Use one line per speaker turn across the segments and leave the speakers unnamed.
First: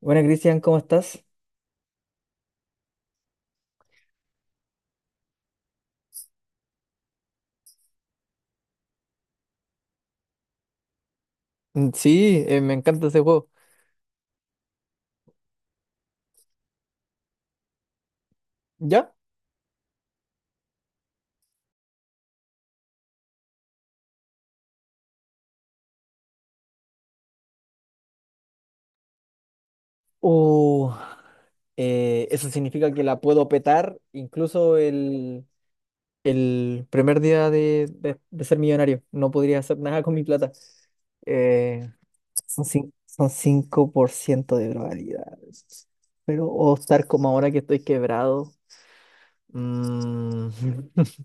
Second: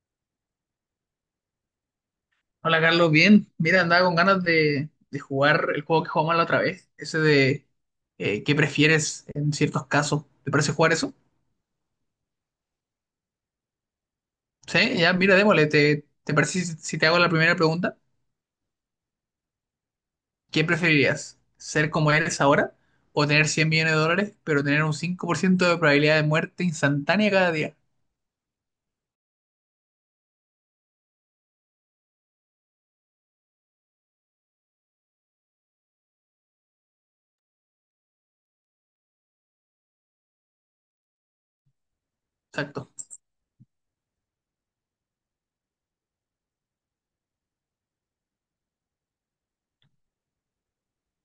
Bueno, Cristian, ¿cómo estás?
Hola Carlos, bien. Mira, andaba con ganas de jugar el juego que jugamos la otra vez, ese de qué prefieres en ciertos casos. ¿Te parece jugar eso?
Sí, me encanta ese juego.
Sí, ya, mira, démosle. ¿Te parece si te hago la primera pregunta?
¿Ya?
¿Qué preferirías? ¿Ser como eres ahora o tener $100 millones, pero tener un 5% de probabilidad de muerte instantánea cada día?
Uh, Eso significa que la puedo petar incluso el primer día de ser millonario. No podría hacer nada con mi plata. Eh,
Exacto.
Son 5% de probabilidades. Pero o estar como ahora que estoy quebrado. mm,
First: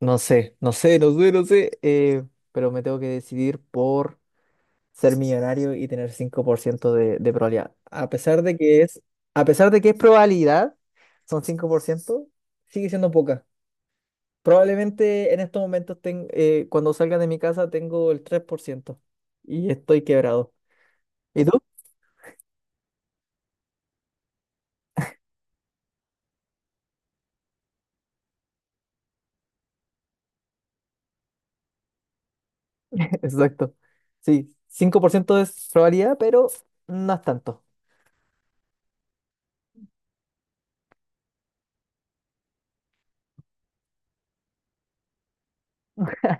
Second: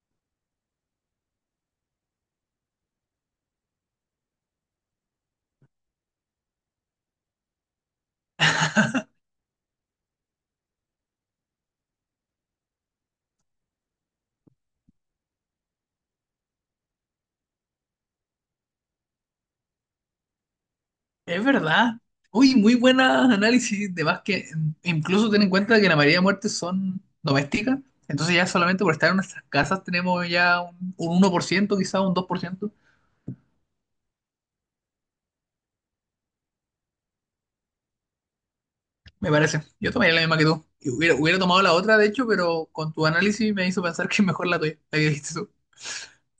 no sé, no sé, no sé, no sé. Pero me tengo que decidir por ser millonario y tener 5% de probabilidad. A pesar de que es probabilidad, son cinco por ciento, sigue siendo poca. Probablemente en estos momentos, cuando salga de mi casa, tengo el 3% y estoy quebrado.
Es
¿Y tú?
verdad. Uy, muy buenas análisis de básquet. Incluso ten en cuenta que la mayoría de muertes son domésticas. Entonces ya solamente por estar en nuestras casas tenemos ya un 1%, quizás un 2%.
Exacto. Sí, 5% es probabilidad, pero no es tanto.
Me parece. Yo tomaría la misma que tú. Y hubiera tomado la otra, de hecho, pero con tu análisis me hizo pensar que es mejor la tuya, la que dijiste tú.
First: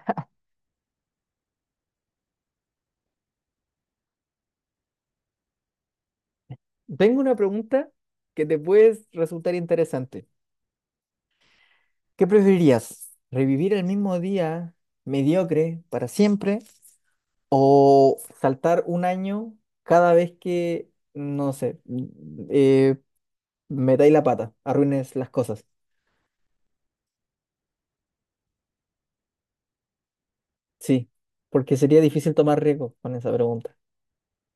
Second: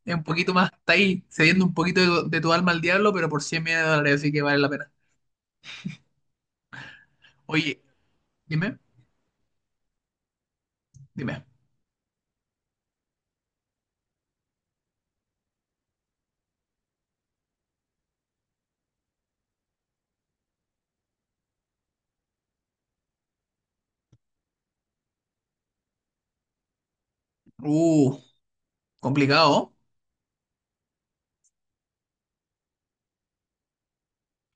Es un poquito más, está ahí cediendo un poquito de tu alma al diablo, pero por $100 millones, así que vale la pena.
Tengo una
Oye,
pregunta que te
dime,
puede resultar interesante.
dime.
¿Qué preferirías? ¿Revivir el mismo día mediocre para siempre o saltar un año cada vez que, no sé, metáis la pata, arruines las cosas?
Uh, Complicado.
Sí, porque sería difícil tomar riesgo con esa pregunta.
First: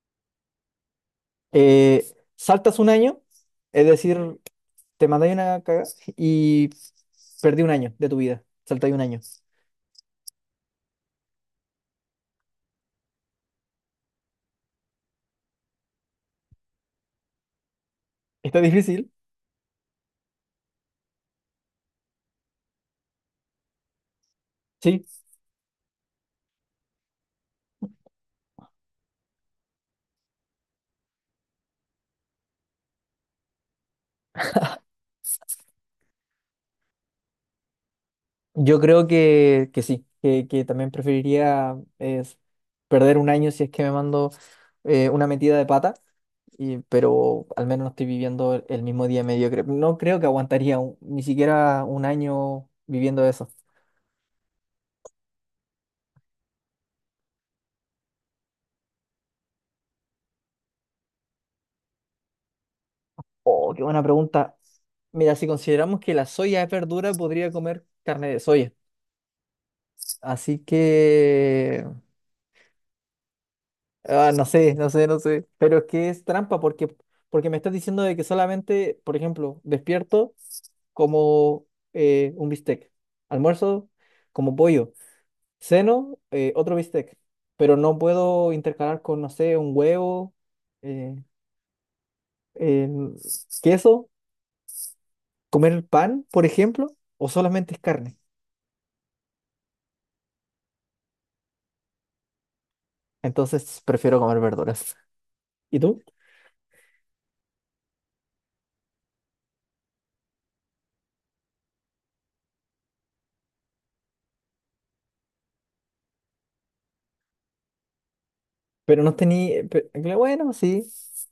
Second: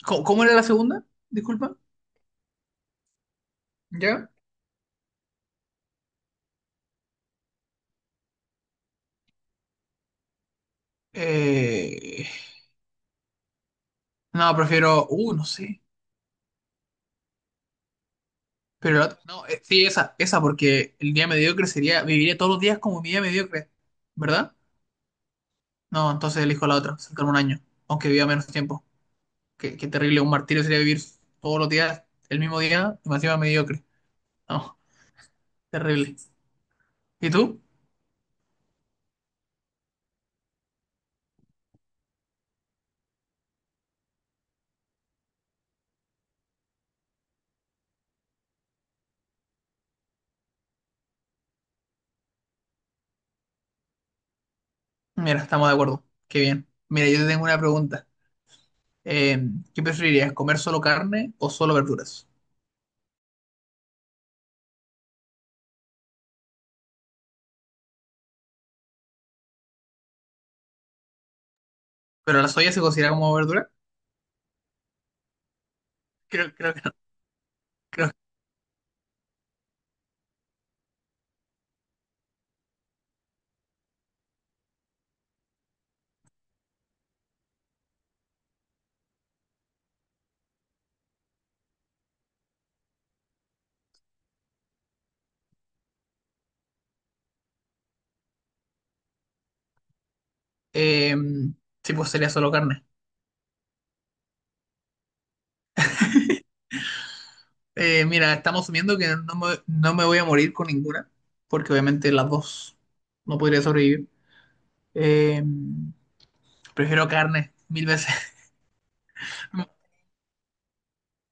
¿Cómo era la segunda? Disculpa.
Eh, Saltas un año, es
¿Ya?
decir, te mandáis una cagada y perdí un año de tu vida. Saltáis un año.
Eh, no, prefiero. No sé.
Está
Pero
difícil,
no, sí, esa, porque el día mediocre sería. Viviría todos los días como mi día mediocre, ¿verdad?
sí.
No, entonces elijo la otra, saltarme un año, aunque viva menos tiempo. Qué terrible, un martirio sería vivir todos los días el mismo día y más encima mediocre. No, terrible. ¿Y tú?
Yo creo que, que también preferiría perder un año si es que me mando una metida de pata, y, pero al menos no estoy viviendo el mismo día mediocre. No creo que aguantaría ni siquiera un año viviendo eso.
Mira, estamos de acuerdo. Qué bien. Mira, yo te tengo una pregunta. Eh, ¿Qué preferirías, comer solo carne o solo verduras?
Oh, qué buena pregunta. Mira, si consideramos que la soya es verdura, podría comer carne de soya. Así que
¿Pero la soya se considera como verdura?
ah, no sé, no sé, no sé. Pero es que es
Creo,
trampa
creo que
porque, porque me estás diciendo
no.
de que solamente, por ejemplo, despierto como un bistec, almuerzo como pollo, ceno otro bistec, pero no puedo intercalar con, no sé, un huevo, eh, em, queso, comer pan, por ejemplo, o solamente es carne.
Eh, sí, pues sería solo carne.
Entonces prefiero comer verduras. ¿Y tú?
Mira, estamos asumiendo que no me voy a morir con ninguna, porque obviamente las dos no podría sobrevivir. Eh, prefiero carne, mil veces.
Pero no tenía,
No,
bueno, sí.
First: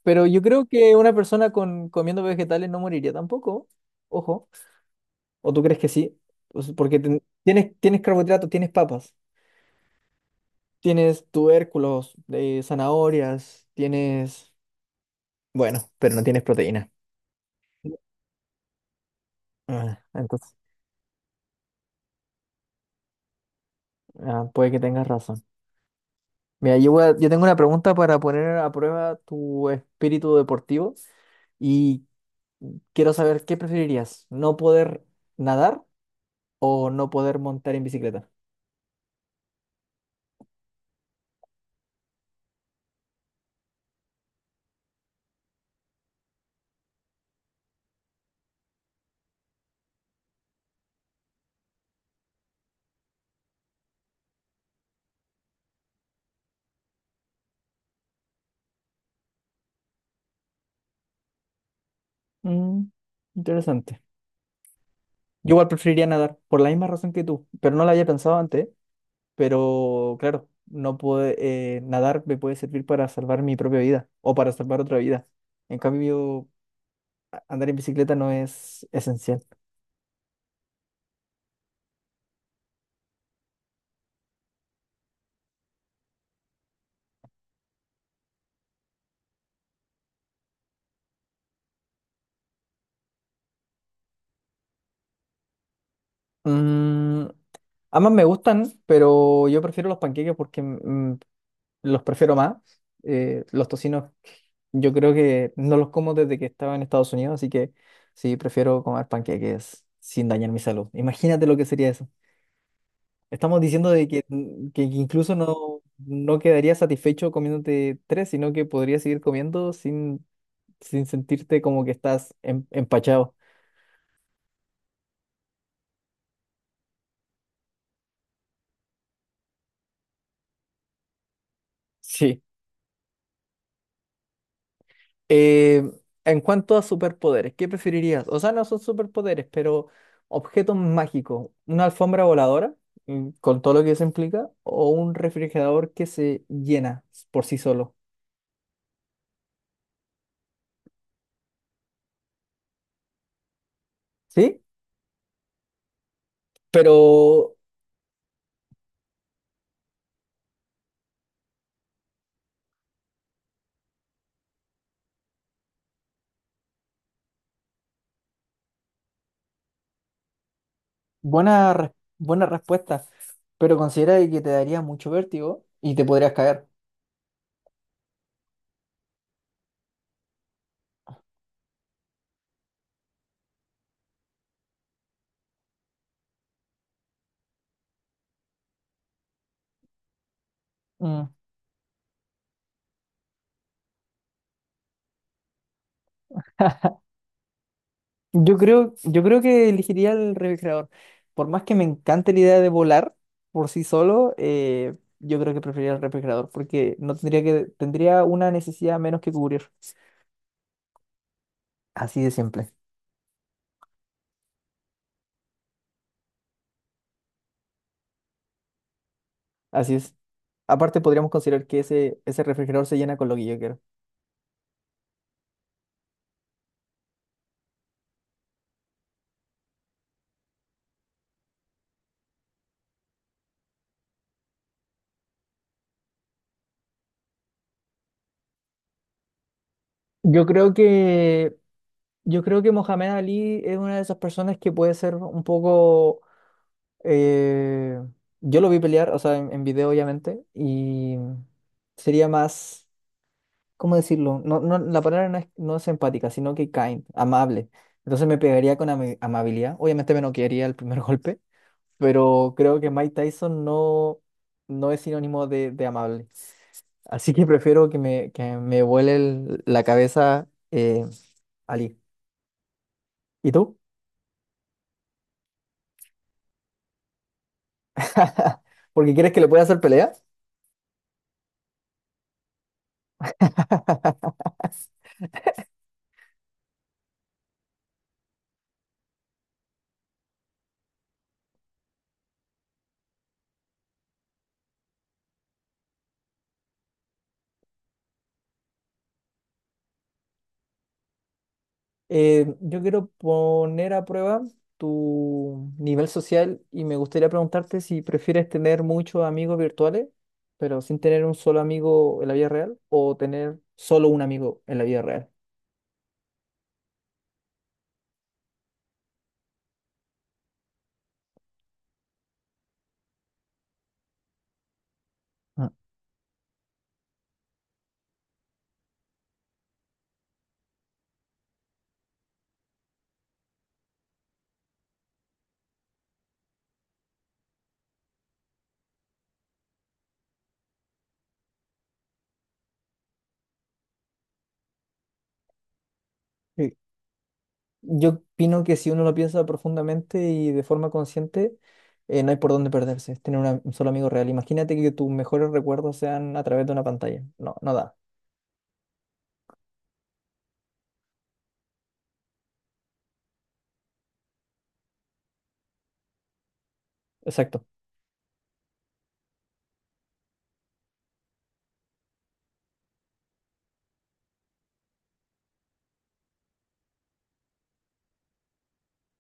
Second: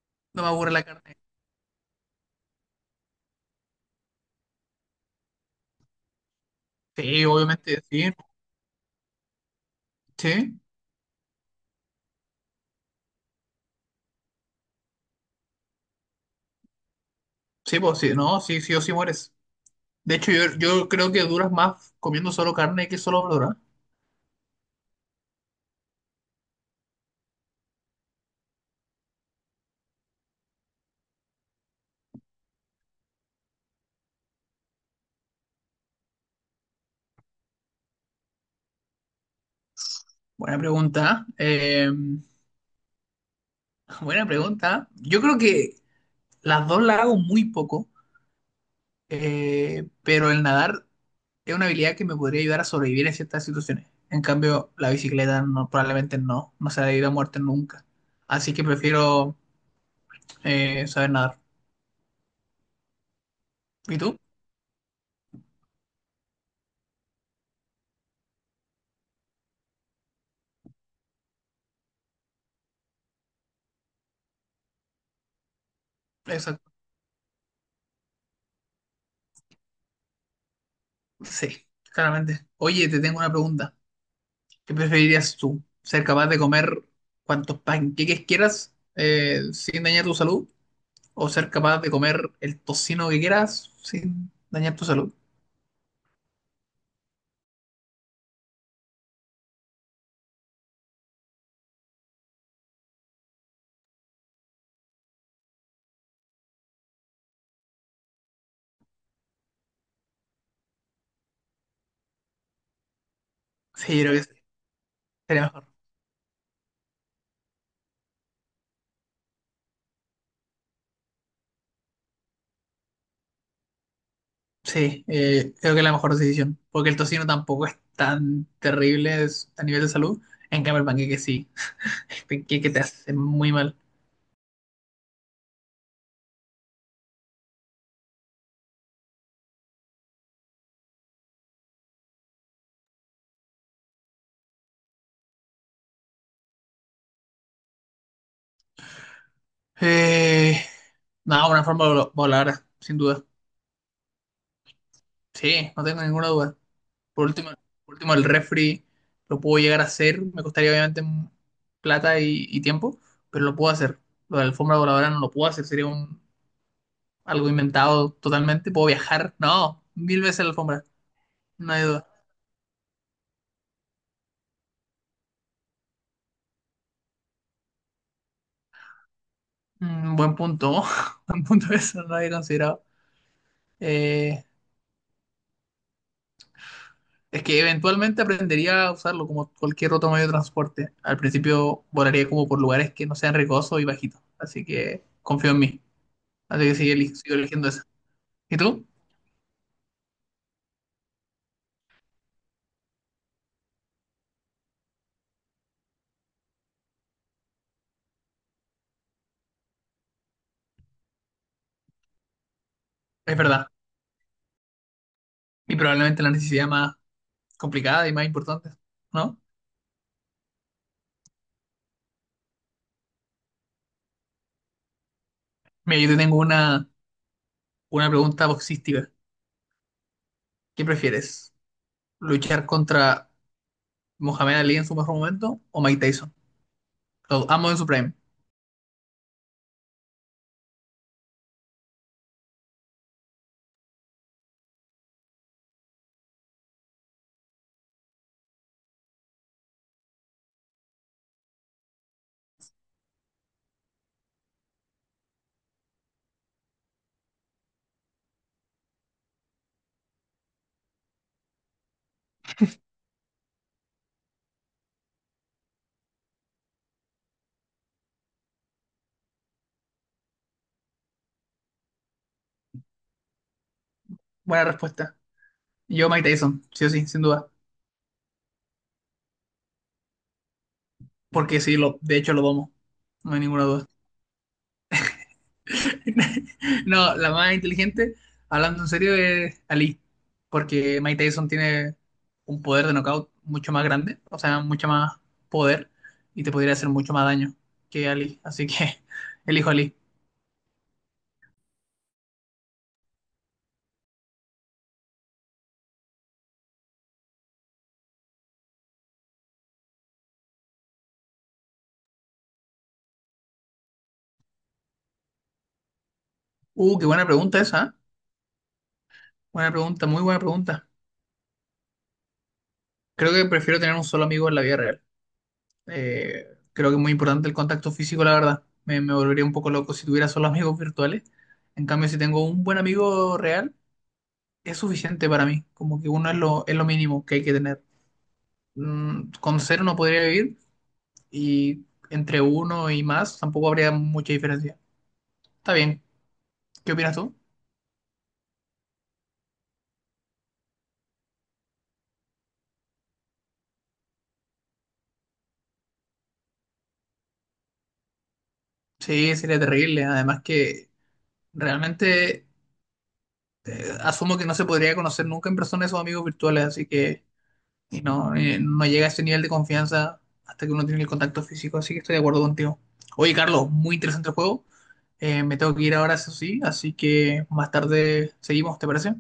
Pero yo
no me
creo
aburre la
que una
carne.
persona comiendo vegetales no moriría tampoco. Ojo. ¿O tú crees que sí? Pues porque
Sí,
tienes,
obviamente,
tienes
sí,
carbohidratos, tienes papas,
sí,
tienes tubérculos, zanahorias, tienes... Bueno, pero no tienes proteína.
sí, pues sí, no, sí, sí o sí mueres.
Ah,
De hecho,
entonces,
yo creo que duras más comiendo solo carne que solo verdura.
ah, puede que tengas razón. Mira, yo tengo una pregunta para poner a prueba tu espíritu deportivo y quiero saber qué preferirías, no poder nadar o no poder montar en bicicleta.
Buena pregunta. Buena pregunta. Yo creo que las dos las hago muy poco. Pero el nadar es una habilidad que me podría ayudar a sobrevivir en ciertas situaciones. En cambio, la bicicleta no, probablemente no, no se ha debido a muerte nunca. Así que prefiero saber nadar.
Mm,
¿Y
interesante.
tú?
Yo igual preferiría nadar, por la misma razón que tú, pero no la había pensado antes, pero claro, no puede, nadar me puede servir para salvar mi propia vida o para salvar otra vida. En cambio,
Exacto.
andar en bicicleta no es esencial.
Sí, claramente. Oye, te tengo una pregunta. ¿Qué preferirías tú? ¿Ser capaz de comer cuantos panqueques quieras sin dañar tu salud? ¿O ser capaz de comer el tocino que quieras sin dañar tu salud?
Mm, ambas me gustan, pero yo prefiero los panqueques porque los prefiero más. Los tocinos yo creo que no los como desde que estaba en Estados Unidos, así que sí, prefiero comer panqueques sin dañar mi salud. Imagínate lo que sería eso. Estamos diciendo
Sí, yo
de
creo
que,
que sí.
que incluso
Sería mejor.
no, no quedaría satisfecho comiéndote tres, sino que podrías seguir comiendo sin, sin sentirte como que estás empachado.
Sí, creo que es la mejor decisión, porque el tocino tampoco es tan terrible a nivel de salud. En cambio, el panqueque sí, el
Sí.
panqueque te hace muy mal.
Eh, en cuanto a superpoderes, ¿qué preferirías? O sea, no son superpoderes, pero objetos mágicos, una alfombra voladora, mm, con todo lo que eso implica, o un refrigerador que se llena por sí solo.
Eh, no, una forma voladora, sin duda.
¿Sí?
Sí, no tengo ninguna duda.
Pero
Por último, por último, el refri lo puedo llegar a hacer, me costaría obviamente plata y tiempo, pero lo puedo hacer. Lo de la alfombra voladora no lo puedo hacer, sería algo inventado totalmente. Puedo viajar, no, mil veces la alfombra,
buena,
no hay
res-
duda.
buena respuesta. Pero considera de que te daría mucho vértigo y te podrías caer.
Buen punto, buen punto eso, no lo había considerado. Eh, es que eventualmente aprendería a usarlo como cualquier otro medio de transporte. Al
Mm.
principio volaría como por lugares que no sean riesgosos y bajitos, así que confío en mí. Así que sigo eligiendo esa. ¿Y tú?
Yo creo que elegiría el refrigerador. Por más que me encante la idea de volar por sí solo, yo creo que preferiría el refrigerador porque no tendría una necesidad menos que cubrir. Así de simple.
Es verdad. Y probablemente la necesidad más complicada y más importante, ¿no?
Así es. Aparte podríamos considerar que ese refrigerador se llena con lo que yo quiero.
Mira, yo te tengo una pregunta boxística. ¿Qué prefieres? ¿Luchar contra Mohamed Ali en su mejor momento o Mike Tyson? Los amo en su prime.
Yo creo que, yo creo que Mohamed Ali es una de esas personas que puede ser un poco. eh, yo lo vi pelear, o sea, en video obviamente, y sería más, ¿cómo decirlo? No, la palabra no es, no es empática, sino que kind, amable. Entonces me pegaría con amabilidad. Obviamente me noquearía el primer golpe, pero creo que Mike Tyson no, no es sinónimo de amable. Así que prefiero que que me vuele la cabeza, Ali. ¿Y tú?
Buena respuesta. Yo Mike Tyson, sí o sí, sin duda.
¿Porque quieres que le pueda hacer pelea?
Porque sí, de hecho lo domo. No hay ninguna duda. No, la más inteligente, hablando en serio, es Ali. Porque Mike Tyson tiene un poder de knockout mucho más grande, o sea, mucho más poder y te podría hacer mucho más daño que Ali. Así que elijo Ali.
Yo quiero poner a prueba tu nivel social y me gustaría preguntarte si prefieres tener muchos amigos virtuales, pero sin tener un solo amigo en la vida real, o tener solo un amigo en la vida real.
Qué buena pregunta esa, ¿eh? Buena pregunta, muy buena pregunta. Creo que prefiero tener un solo amigo en la vida real.
Ah,
Creo que es muy importante el contacto físico, la verdad. Me volvería un poco loco si tuviera solo amigos virtuales. En cambio, si tengo un buen amigo real, es suficiente para mí. Como que uno es es lo mínimo que hay que tener. Con cero no podría vivir y entre uno y más tampoco habría mucha diferencia. Está bien.
sí.
¿Qué opinas tú?
Yo opino que si uno lo piensa profundamente y de forma consciente, no hay por dónde perderse, es tener un solo amigo real. Imagínate que tus mejores recuerdos sean a través de una pantalla. No, no da.
Sí, sería terrible. Además que realmente asumo que no se podría conocer nunca en persona esos amigos virtuales, así que
Exacto.
y no llega a ese nivel de confianza hasta que uno tiene el contacto físico, así que estoy de acuerdo contigo. Oye, Carlos, muy interesante el juego. Me tengo que ir ahora, eso sí, así que más tarde seguimos, ¿te parece?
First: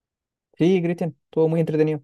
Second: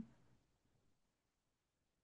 Sí, Cristian, estuvo muy entretenido.